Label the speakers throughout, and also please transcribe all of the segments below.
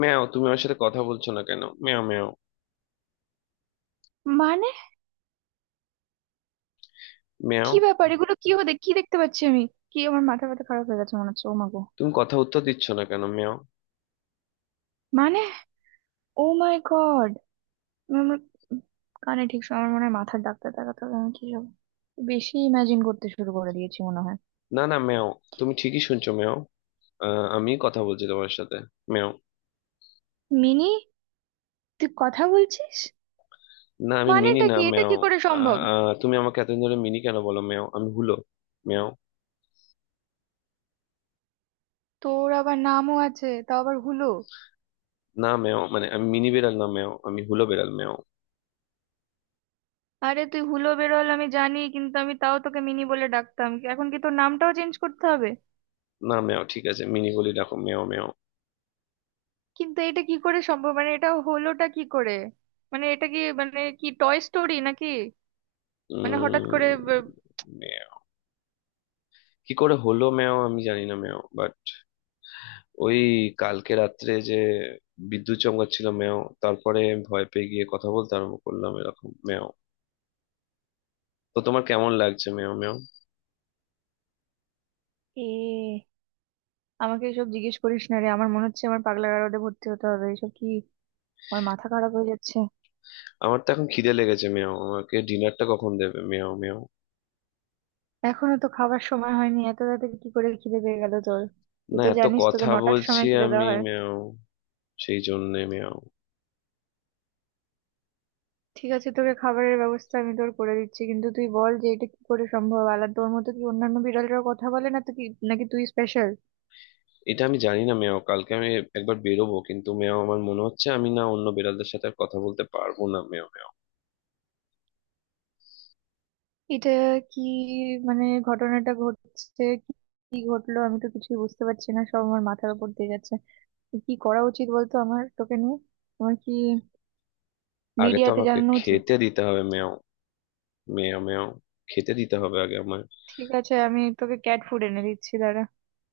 Speaker 1: ম্যাও, তুমি আমার সাথে কথা বলছো না কেন? ম্যাও ম্যাও
Speaker 2: মানে
Speaker 1: ম্যাও,
Speaker 2: কি ব্যাপার? এগুলো কি হতে, কি দেখতে পাচ্ছি আমি? কি আমার মাথা ব্যথা খারাপ হয়ে গেছে মনে হচ্ছে? ও মা গো!
Speaker 1: তুমি কথা উত্তর দিচ্ছ না কেন ম্যাও?
Speaker 2: মানে ও মাই গড! আমার কানে ঠিক সময়, আমার মনে হয় মাথার ডাক্তার দেখাতে হবে। আমি কি সব বেশি ইমাজিন করতে শুরু করে দিয়েছি মনে হয়?
Speaker 1: না না ম্যাও, তুমি ঠিকই শুনছো ম্যাও। আমি কথা বলছি তোমার সাথে ম্যাও।
Speaker 2: মিনি, তুই কথা বলছিস?
Speaker 1: না, আমি মিনি
Speaker 2: মানেটা
Speaker 1: না
Speaker 2: কি, এটা
Speaker 1: ম্যাও।
Speaker 2: কি করে সম্ভব?
Speaker 1: তুমি আমাকে এতদিন ধরে মিনি কেন বলো ম্যাও? আমি হুলো ম্যাও।
Speaker 2: তোর আবার নামও আছে, তাও আবার হুলো?
Speaker 1: না ম্যাও, মানে আমি মিনি বেড়াল না ম্যাও, আমি হুলো বেড়াল ম্যাও।
Speaker 2: আরে তুই হুলো বেরোল আমি জানি, কিন্তু আমি তাও তোকে মিনি বলে ডাকতাম, এখন কি তোর নামটাও চেঞ্জ করতে হবে?
Speaker 1: না ম্যাও, ঠিক আছে মিনি বলি রাখো ম্যাও ম্যাও।
Speaker 2: কিন্তু এটা কি করে সম্ভব? মানে এটা হলোটা কি করে? মানে এটা কি, মানে কি টয় স্টোরি নাকি? মানে হঠাৎ করে
Speaker 1: উম ম্যাও, কি করে হলো ম্যাও? আমি জানি না ম্যাও, বাট ওই কালকে রাত্রে যে বিদ্যুৎ চমকাচ্ছিল মেও, তারপরে আমি ভয় পেয়ে গিয়ে কথা বলতে আরম্ভ করলাম এরকম মেও। তো তোমার কেমন লাগছে মেও মেও?
Speaker 2: এ, আমাকে এসব জিজ্ঞেস করিস না রে, আমার মনে হচ্ছে আমার পাগলা গারদে ভর্তি হতে হবে। এসব কি, আমার মাথা খারাপ হয়ে যাচ্ছে।
Speaker 1: আমার তো এখন খিদে লেগেছে মেও, আমাকে ডিনারটা কখন দেবে মেও মেও?
Speaker 2: এখনো তো খাবার সময় হয়নি, এত তাড়াতাড়ি কি করে খিদে পেয়ে গেল তোর? তুই
Speaker 1: না,
Speaker 2: তো
Speaker 1: এত
Speaker 2: জানিস তোকে
Speaker 1: কথা
Speaker 2: নটার
Speaker 1: বলছি
Speaker 2: সময় খিদে দেওয়া
Speaker 1: আমি
Speaker 2: হয়।
Speaker 1: মেও, সেই জন্যে মেও।
Speaker 2: ঠিক আছে, তোকে খাবারের ব্যবস্থা আমি তোর করে দিচ্ছি, কিন্তু তুই বল যে এটা কি করে সম্ভব? আলাদা তোর মতো কি অন্যান্য বিড়ালরা কথা বলে না তো কি? নাকি তুই স্পেশাল?
Speaker 1: এটা আমি জানি না মেও, কালকে আমি একবার বেরোবো কিন্তু মেও, আমার মনে হচ্ছে আমি না অন্য বিড়ালদের সাথে আর কথা বলতে পারবো না মেও মেও।
Speaker 2: এটা কি, মানে ঘটনাটা ঘটছে কি? কি ঘটলো আমি তো কিছুই বুঝতে পারছি না, সব আমার মাথার উপর দিয়ে যাচ্ছে। কি করা উচিত বলতো আমার তোকে নিয়ে? আমার কি
Speaker 1: আগে তো
Speaker 2: মিডিয়াতে
Speaker 1: আমাকে
Speaker 2: জানানো উচিত?
Speaker 1: খেতে দিতে হবে মেও মেও মেও, খেতে দিতে হবে আগে আমায়।
Speaker 2: ঠিক আছে, আমি তোকে ক্যাট ফুড এনে দিচ্ছি, দাঁড়া।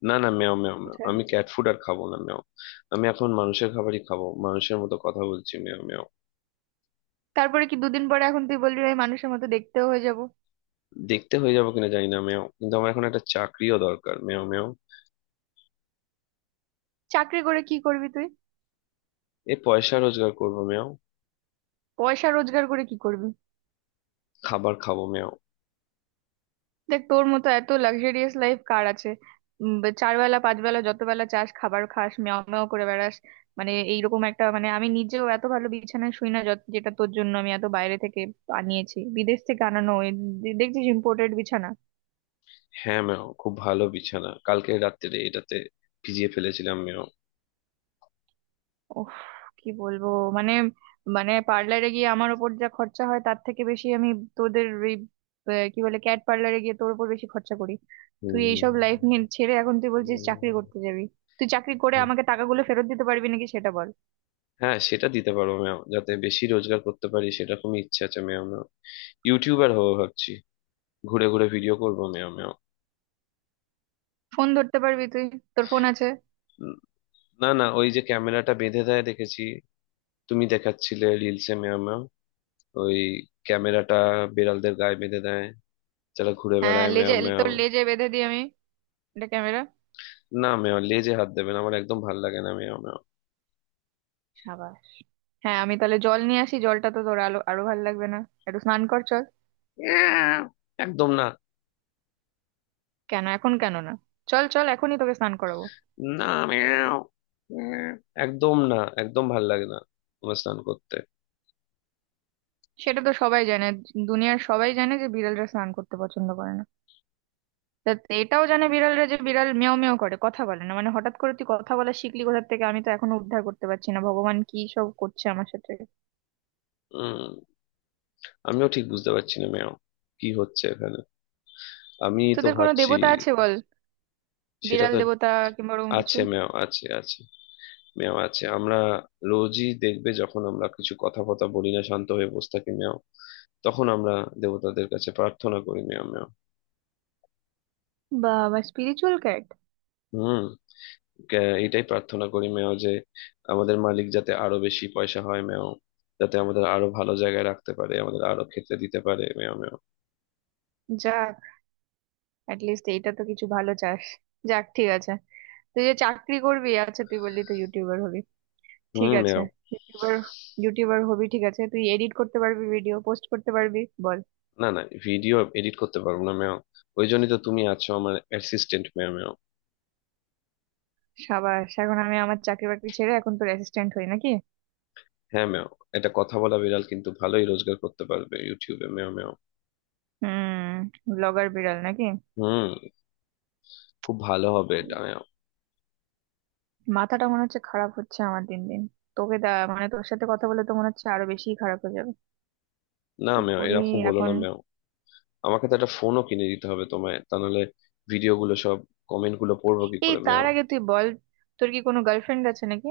Speaker 1: না না মেও মেও মেও,
Speaker 2: কোথায়?
Speaker 1: আমি ক্যাট ফুড আর খাবো না মেও। আমি এখন মানুষের খাবারই খাবো, মানুষের মতো কথা বলছি মেও মেও।
Speaker 2: তারপরে কি দুদিন পরে এখন তুই বলবি আমি মানুষের মতো দেখতেও হয়ে যাব?
Speaker 1: দেখতে হয়ে যাবো কিনা জানি না মেও, কিন্তু আমার এখন একটা চাকরিও দরকার মেও মেও।
Speaker 2: চাকরি করে কি করবি তুই?
Speaker 1: এই পয়সা রোজগার করবো মেও।
Speaker 2: পয়সা রোজগার করে কি করবি?
Speaker 1: খাবার খাবো মেও।
Speaker 2: দেখ, তোর মতো এত লাক্সারিয়াস লাইফ কার আছে? চার বেলা, পাঁচ বেলা, যত বেলা চাস খাবার খাস, মেও মেও করে বেড়াস। মানে এইরকম একটা, মানে আমি নিজেও এত ভালো বিছানায় শুই না যেটা তোর জন্য আমি এত বাইরে থেকে আনিয়েছি, বিদেশ থেকে আনানো এই দেখছিস ইম্পোর্টেড বিছানা।
Speaker 1: হ্যাঁ মেও, খুব ভালো বিছানা, কালকে রাত্রে এটাতে ভিজিয়ে ফেলেছিলাম মেও।
Speaker 2: উফ, কি বলবো! মানে, মানে পার্লারে গিয়ে আমার ওপর যা খরচা হয় তার থেকে বেশি আমি তোদের ওই কি বলে, ক্যাট পার্লারে গিয়ে তোর উপর বেশি খরচা করি। তুই
Speaker 1: হুম।
Speaker 2: এইসব লাইফ নিয়ে ছেড়ে এখন তুই বলছিস চাকরি
Speaker 1: উম,
Speaker 2: করতে যাবি? তুই চাকরি করে আমাকে টাকাগুলো ফেরত দিতে পারবি নাকি সেটা বল।
Speaker 1: হ্যাঁ, সেটা দিতে পারো মেও, যাতে বেশি রোজগার করতে পারি সেরকম ইচ্ছা আছে মেও মেও। ইউটিউবার হবো ভাবছি, ঘুরে ঘুরে ভিডিও করবো মেও মেও।
Speaker 2: ফোন ধরতে পারবি তুই? তোর ফোন আছে?
Speaker 1: না না, ওই যে ক্যামেরাটা বেঁধে দেয় দেখেছি, তুমি দেখাচ্ছিলে রিলসে মেয়া ম্যাম। ওই ক্যামেরাটা বিড়ালদের গায়ে বেঁধে দেয়, যারা ঘুরে
Speaker 2: হ্যাঁ,
Speaker 1: বেড়ায় মেয়া
Speaker 2: লেজে,
Speaker 1: মেয়া।
Speaker 2: তোর লেজে বেঁধে দিই আমি, এটা ক্যামেরা।
Speaker 1: না মেয়া, লেজে হাত দেবে না, আমার একদম ভাল লাগে না মেয়া মেয়া।
Speaker 2: সাবাস! হ্যাঁ, আমি তাহলে জল নিয়ে আসি, জলটা তো তোর আলো আরো ভালো লাগবে না, একটু স্নান কর চল।
Speaker 1: মেয়াও। একদম না।
Speaker 2: কেন এখন কেন না? চল চল, এখনই তোকে স্নান করাবো।
Speaker 1: না মেয়াও মেয়াও। একদম না, একদম ভাল লাগে না তোমার স্নান করতে।
Speaker 2: সেটা তো সবাই জানে, দুনিয়ার সবাই জানে যে বিড়ালরা স্নান করতে পছন্দ করে না। তা এটাও জানে বিড়ালরা যে বিড়াল মেও মেও করে, কথা বলে না। মানে হঠাৎ করে তুই কথা বলা শিখলি কোথা থেকে? আমি তো এখনো উদ্ধার করতে পারছি না, ভগবান কি সব করছে আমার সাথে।
Speaker 1: উম আমিও ঠিক বুঝতে পারছি না মেয়াও, কি হচ্ছে এখানে, আমি তো
Speaker 2: তোদের কোনো
Speaker 1: ভাবছি।
Speaker 2: দেবতা আছে বল,
Speaker 1: সেটা
Speaker 2: বিড়াল
Speaker 1: তো
Speaker 2: দেবতা কিংবা ওরকম কিছু?
Speaker 1: আছে মেয়াও, আছে আছে মেও, আছে আমরা। রোজই দেখবে যখন আমরা কিছু কথা ফথা বলি না, শান্ত হয়ে বসে থাকি মেও, তখন আমরা দেবতাদের কাছে প্রার্থনা করি মেও মেও।
Speaker 2: বাবা, স্পিরিচুয়াল ক্যাট!
Speaker 1: হুম। এটাই প্রার্থনা করি মেও, যে আমাদের মালিক যাতে আরো বেশি পয়সা হয় মেও, যাতে আমাদের আরো ভালো জায়গায় রাখতে পারে, আমাদের আরো খেতে দিতে পারে মেও মেও।
Speaker 2: যাক, লিস্ট এইটা তো কিছু ভালো চাস, যাক ঠিক আছে। তুই যে চাকরি করবি, আচ্ছা তুই বললি তুই ইউটিউবার হবি, ঠিক
Speaker 1: হুম
Speaker 2: আছে,
Speaker 1: মেও।
Speaker 2: ইউটিউবার। ইউটিউবার হবি ঠিক আছে, তুই এডিট করতে পারবি, ভিডিও পোস্ট করতে পারবি? বল।
Speaker 1: না না, ভিডিও এডিট করতে পারবো না মেও, ওই জন্যই তো তুমি আছো আমার অ্যাসিস্ট্যান্ট মেও মেও।
Speaker 2: সাবাস! এখন আমি আমার চাকরি বাকরি ছেড়ে এখন তোর অ্যাসিস্ট্যান্ট হই নাকি?
Speaker 1: হ্যাঁ মেও, এটা কথা বলা বিড়াল কিন্তু ভালোই রোজগার করতে পারবে ইউটিউবে মেও মেও।
Speaker 2: হুম, ব্লগার বিড়াল নাকি?
Speaker 1: হুম, খুব ভালো হবে এটা।
Speaker 2: মাথাটা মনে হচ্ছে খারাপ হচ্ছে আমার দিন দিন। তোকে দা মানে তোর সাথে কথা বলে তো মনে হচ্ছে আরো বেশি খারাপ হয়ে যাবে।
Speaker 1: না,
Speaker 2: কি
Speaker 1: আমিও
Speaker 2: করি
Speaker 1: এরকম বলো না
Speaker 2: এখন?
Speaker 1: মেও। আমাকে তো একটা ফোনও কিনে দিতে হবে তোমায়, তা নাহলে ভিডিও গুলো সব কমেন্ট গুলো পড়বো কি
Speaker 2: এই,
Speaker 1: করে মেও?
Speaker 2: তার আগে তুই বল, তোর কি কোনো গার্লফ্রেন্ড আছে নাকি?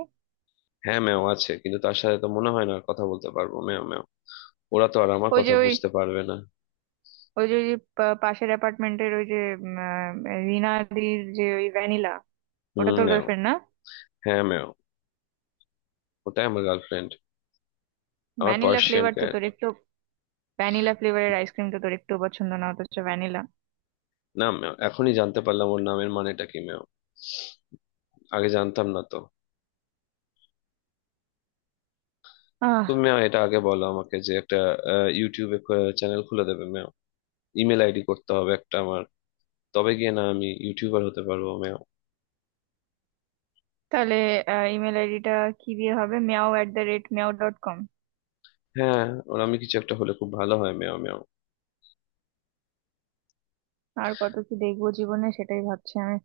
Speaker 1: হ্যাঁ মেও আছে, কিন্তু তার সাথে তো মনে হয় না আর কথা বলতে পারবো মেও মেও। ওরা তো আর আমার
Speaker 2: ওই
Speaker 1: কথা
Speaker 2: যে ওই
Speaker 1: বুঝতে পারবে না।
Speaker 2: ওই যে পাশের অ্যাপার্টমেন্টের ওই যে উম, আহ, রিনাদির যে ওই ভ্যানিলা,
Speaker 1: হুম
Speaker 2: ওটা তোর
Speaker 1: মেও।
Speaker 2: গার্লফ্রেন্ড না?
Speaker 1: হ্যাঁ মেও, ওটাই আমার গার্লফ্রেন্ড, আমার
Speaker 2: ভ্যানিলা
Speaker 1: পার্সিয়ান
Speaker 2: ফ্লেভার তো
Speaker 1: ক্যাট।
Speaker 2: তোর একটু, ভ্যানিলা ফ্লেভারের আইসক্রিম তো তোর একটু পছন্দ, না? অথচ ভ্যানিলা।
Speaker 1: না মেও, এখনই জানতে পারলাম ওর নামের মানেটা কি মেও, আগে জানতাম না তো। তুমি মেও এটা আগে বলো আমাকে, যে একটা ইউটিউবে চ্যানেল খুলে দেবে মেও। ইমেল আইডি করতে হবে একটা আমার, তবে গিয়ে না আমি ইউটিউবার হতে পারবো মেও।
Speaker 2: তাহলে ইমেল আইডিটা কি দিয়ে হবে? Meow at the rate meow dot com?
Speaker 1: হ্যাঁ, ওরামি কিছু একটা হলে খুব ভালো হয় মেও মেও।
Speaker 2: আর কত কি দেখবো জীবনে সেটাই ভাবছি আমি।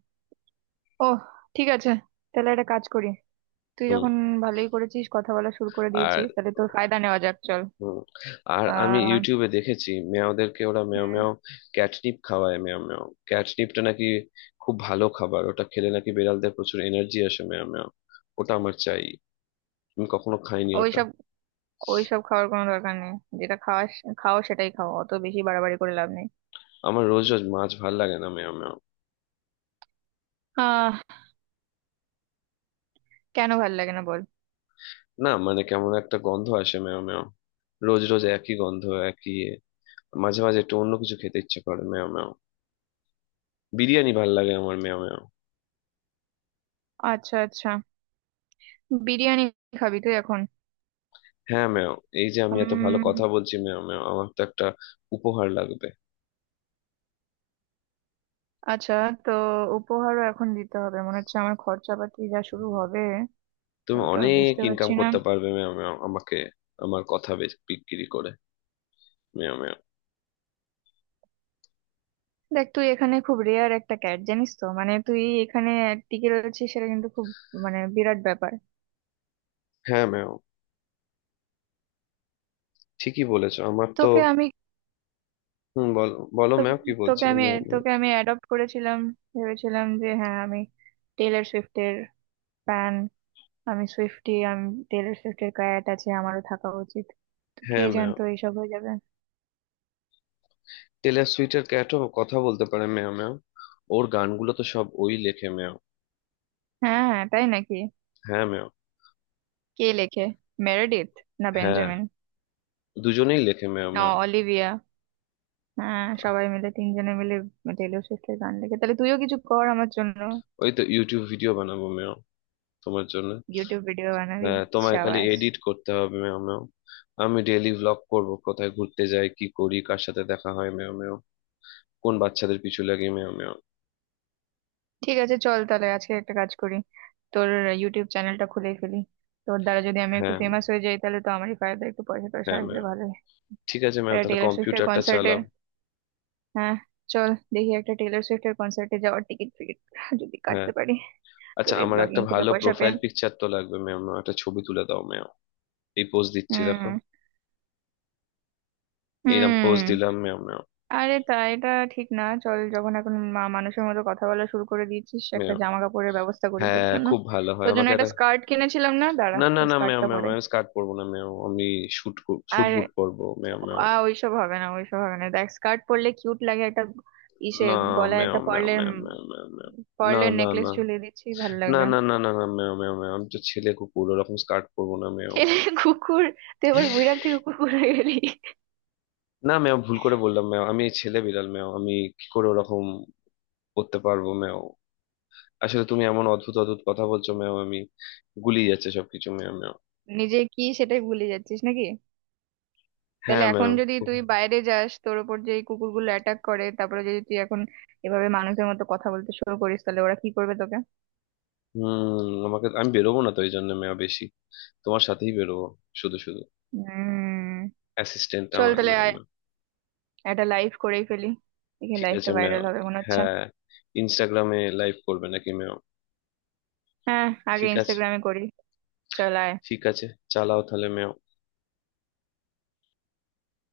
Speaker 2: ও ঠিক আছে, তাহলে একটা কাজ করি। তুই
Speaker 1: হুম।
Speaker 2: যখন ভালোই করেছিস, কথা বলা শুরু করে
Speaker 1: আর
Speaker 2: দিয়েছিস, তাহলে তোর ফায়দা নেওয়া যাক চল।
Speaker 1: হুম, আর আমি
Speaker 2: আহ
Speaker 1: ইউটিউবে দেখেছি মেয়াওদেরকে ওরা মেও
Speaker 2: হম
Speaker 1: মেও ক্যাটনিপ খাওয়ায় মেও মেও। ক্যাটনিপটা নাকি খুব ভালো খাবার, ওটা খেলে নাকি বিড়ালদের প্রচুর এনার্জি আসে মেও মেও। ওটা আমার চাই, আমি কখনো খাইনি ওটা।
Speaker 2: ওইসব, ওইসব খাওয়ার কোনো দরকার নেই। যেটা খাওয়াস, খাও সেটাই খাও, অত বেশি বাড়াবাড়ি করে লাভ নেই।
Speaker 1: আমার রোজ রোজ মাছ ভাল লাগে না মেও মেও।
Speaker 2: আহ কেন ভাল লাগে না বল?
Speaker 1: না মানে, কেমন একটা গন্ধ আসে মেও মেও, রোজ রোজ একই গন্ধ, একই মাঝে মাঝে একটু অন্য কিছু খেতে ইচ্ছে করে মেও মেও। বিরিয়ানি ভাল লাগে আমার মেও মেও।
Speaker 2: আচ্ছা আচ্ছা, বিরিয়ানি খাবি তুই এখন?
Speaker 1: হ্যাঁ ম্যাম, এই যে আমি এত ভালো কথা বলছি ম্যাম ম্যাম, আমার তো একটা উপহার লাগবে।
Speaker 2: আচ্ছা, তো উপহারও এখন দিতে হবে মনে হচ্ছে, আমার খরচাপাতি যা শুরু
Speaker 1: হুম।
Speaker 2: হবে!
Speaker 1: তুমি
Speaker 2: আমি তো আর
Speaker 1: অনেক
Speaker 2: বুঝতে
Speaker 1: ইনকাম
Speaker 2: পারছি না,
Speaker 1: করতে
Speaker 2: হুম।
Speaker 1: পারবে ম্যাম ম্যাম, আমাকে আমার কথা বিক্রি করে ম্যাম ম্যাম।
Speaker 2: দেখ, তুই এখানে খুব রেয়ার একটা ক্যাট জানিস তো, মানে তুই এখানে টিকে রয়েছিস সেটা কিন্তু খুব, মানে বিরাট ব্যাপার।
Speaker 1: হ্যাঁ ম্যাম, ঠিকই বলেছো আমার তো।
Speaker 2: তোকে আমি
Speaker 1: হুম, বল, বলো
Speaker 2: তো-
Speaker 1: ম্যাম, কি
Speaker 2: তোকে
Speaker 1: বলছিলে
Speaker 2: আমি
Speaker 1: ম্যাম ম্যাম?
Speaker 2: তোকে আমি অ্যাডপ্ট করেছিলাম, ভেবেছিলাম যে হ্যাঁ আমি টেলর সুইফটের ফ্যান, আমি সুইফটি, আমি, টেলর সুইফটের ক্যাট আছে, আমারও থাকা উচিত। তো কে
Speaker 1: হ্যাঁ ম্যাম,
Speaker 2: জানতো এইসব হয়ে যাবে?
Speaker 1: টেলর সুইটের ক্যাটও কথা বলতে পারে ম্যাম ম্যাম, ওর গানগুলো তো সব ওই লেখে ম্যাম।
Speaker 2: হ্যাঁ হ্যাঁ তাই নাকি?
Speaker 1: হ্যাঁ ম্যাম।
Speaker 2: কে লেখে, মেরেডিথ না
Speaker 1: হ্যাঁ,
Speaker 2: বেঞ্জামিন?
Speaker 1: দুজনেই লেখে ম্যাম
Speaker 2: ও
Speaker 1: ম্যাম।
Speaker 2: অলিভিয়া, হ্যাঁ সবাই মিলে, তিনজনে মিলে টেলর সুইফটের গান দেখে, তাহলে তুইও কিছু কর আমার জন্য।
Speaker 1: ওই তো ইউটিউব ভিডিও বানাবো ম্যাম, তোমার জন্য।
Speaker 2: ইউটিউব ভিডিও বানাবি?
Speaker 1: হ্যাঁ, তোমায় খালি
Speaker 2: সাবাস!
Speaker 1: এডিট করতে হবে মেও মেও। আমি ডেইলি ভ্লগ করব, কোথায় ঘুরতে যাই, কি করি, কার সাথে দেখা হয় মেও মেও, কোন বাচ্চাদের পিছু লাগি মেও মেও।
Speaker 2: ঠিক আছে চল, তাহলে আজকে একটা কাজ করি, তোর ইউটিউব চ্যানেলটা খুলে ফেলি। তোর দ্বারা যদি আমি একটু
Speaker 1: হ্যাঁ।
Speaker 2: ফেমাস হয়ে যাই, তাহলে তো আমারই ফায়দা, একটু পয়সা টয়সা
Speaker 1: হ্যাঁ
Speaker 2: আসবে
Speaker 1: মেও।
Speaker 2: ভালোই।
Speaker 1: ঠিক আছে মেও,
Speaker 2: একটা
Speaker 1: তাহলে
Speaker 2: টেলর সুইফটের
Speaker 1: কম্পিউটারটা
Speaker 2: কনসার্টে,
Speaker 1: চালাও।
Speaker 2: হ্যাঁ, চল দেখি একটা টেলর সুইফটের কনসার্টে যাওয়ার টিকিট ফিকিট যদি
Speaker 1: হ্যাঁ,
Speaker 2: কাটতে পারি
Speaker 1: আচ্ছা
Speaker 2: তোর এই
Speaker 1: আমার একটা
Speaker 2: ব্লগিং থেকে
Speaker 1: ভালো
Speaker 2: পয়সা পেয়ে।
Speaker 1: প্রোফাইল পিকচার তো লাগবে মেও মেও, একটা ছবি তুলে দাও মেও। এই পোজ দিচ্ছি দেখো,
Speaker 2: হুম,
Speaker 1: এইরকম পোজ
Speaker 2: হুম।
Speaker 1: দিলাম মেও মেও।
Speaker 2: আরে তা এটা ঠিক না, চল যখন এখন মানুষের মতো কথা বলা শুরু করে দিয়েছিস, একটা
Speaker 1: মেও।
Speaker 2: জামা কাপড়ের ব্যবস্থা করি তোর
Speaker 1: হ্যাঁ
Speaker 2: জন্য।
Speaker 1: খুব ভালো হয়,
Speaker 2: তোর জন্য
Speaker 1: আমাকে একটা।
Speaker 2: একটা স্কার্ট কিনেছিলাম না, দাঁড়া।
Speaker 1: না না না মেও
Speaker 2: স্কার্টটা
Speaker 1: মেও
Speaker 2: পরে
Speaker 1: মেও, স্কার্ট পরবো না মেও, আমি শুট, শুট
Speaker 2: আর,
Speaker 1: বুট পরবো মেও মেও।
Speaker 2: আ, ওইসব হবে না, ওইসব হবে না, দেখ স্কার্ট পরলে কিউট লাগে, একটা ইসে
Speaker 1: না
Speaker 2: গলায়
Speaker 1: ম্যাও
Speaker 2: একটা
Speaker 1: ম্যাও
Speaker 2: পার্লের,
Speaker 1: ম্যাও ম্যাও ম্যাও ম্যাও। না
Speaker 2: পার্লের
Speaker 1: না
Speaker 2: নেকলেস
Speaker 1: না
Speaker 2: ঝুলিয়ে দিচ্ছি, ভালো
Speaker 1: না
Speaker 2: লাগবে।
Speaker 1: না না না না ম্যাও ম্যাও ম্যাও, আমি তো ছেলে কুকুর ওরকম স্কার্ট পরবো না ম্যাও।
Speaker 2: ছেলে কুকুর? তুই এবার বিড়াল থেকে কুকুর হয়ে গেলি?
Speaker 1: না ম্যাও, ভুল করে বললাম ম্যাও, আমি ছেলে বিড়াল ম্যাও, আমি কি করে ওরকম করতে পারবো ম্যাও? আসলে তুমি এমন অদ্ভুত অদ্ভুত কথা বলছো ম্যাও, আমি গুলিয়ে যাচ্ছে সবকিছু ম্যাও ম্যাও।
Speaker 2: নিজে কি সেটাই ভুলে যাচ্ছিস নাকি? তাহলে
Speaker 1: হ্যাঁ ম্যাও।
Speaker 2: এখন যদি তুই বাইরে যাস, তোর উপর যে এই কুকুরগুলো অ্যাটাক করে, তারপরে যদি তুই এখন এভাবে মানুষের মতো কথা বলতে শুরু করিস, তাহলে ওরা কি করবে তোকে?
Speaker 1: হুম, আমাকে আমি বেরোবো না তো এই জন্য ম্যাও, বেশি তোমার সাথেই বেরোবো, শুধু শুধু
Speaker 2: হম,
Speaker 1: অ্যাসিস্ট্যান্ট
Speaker 2: চল
Speaker 1: আমার
Speaker 2: তাহলে
Speaker 1: ম্যাও
Speaker 2: আয়,
Speaker 1: ম্যাও।
Speaker 2: একটা লাইভ করেই ফেলি, দেখি
Speaker 1: ঠিক আছে
Speaker 2: লাইভটা
Speaker 1: ম্যাও।
Speaker 2: ভাইরাল হবে মনে হচ্ছে।
Speaker 1: হ্যাঁ, ইনস্টাগ্রামে লাইভ করবে নাকি ম্যাও?
Speaker 2: হ্যাঁ, আগে
Speaker 1: ঠিক আছে।
Speaker 2: ইনস্টাগ্রামে করি, চল আয়।
Speaker 1: ঠিক আছে, চালাও তাহলে ম্যাও।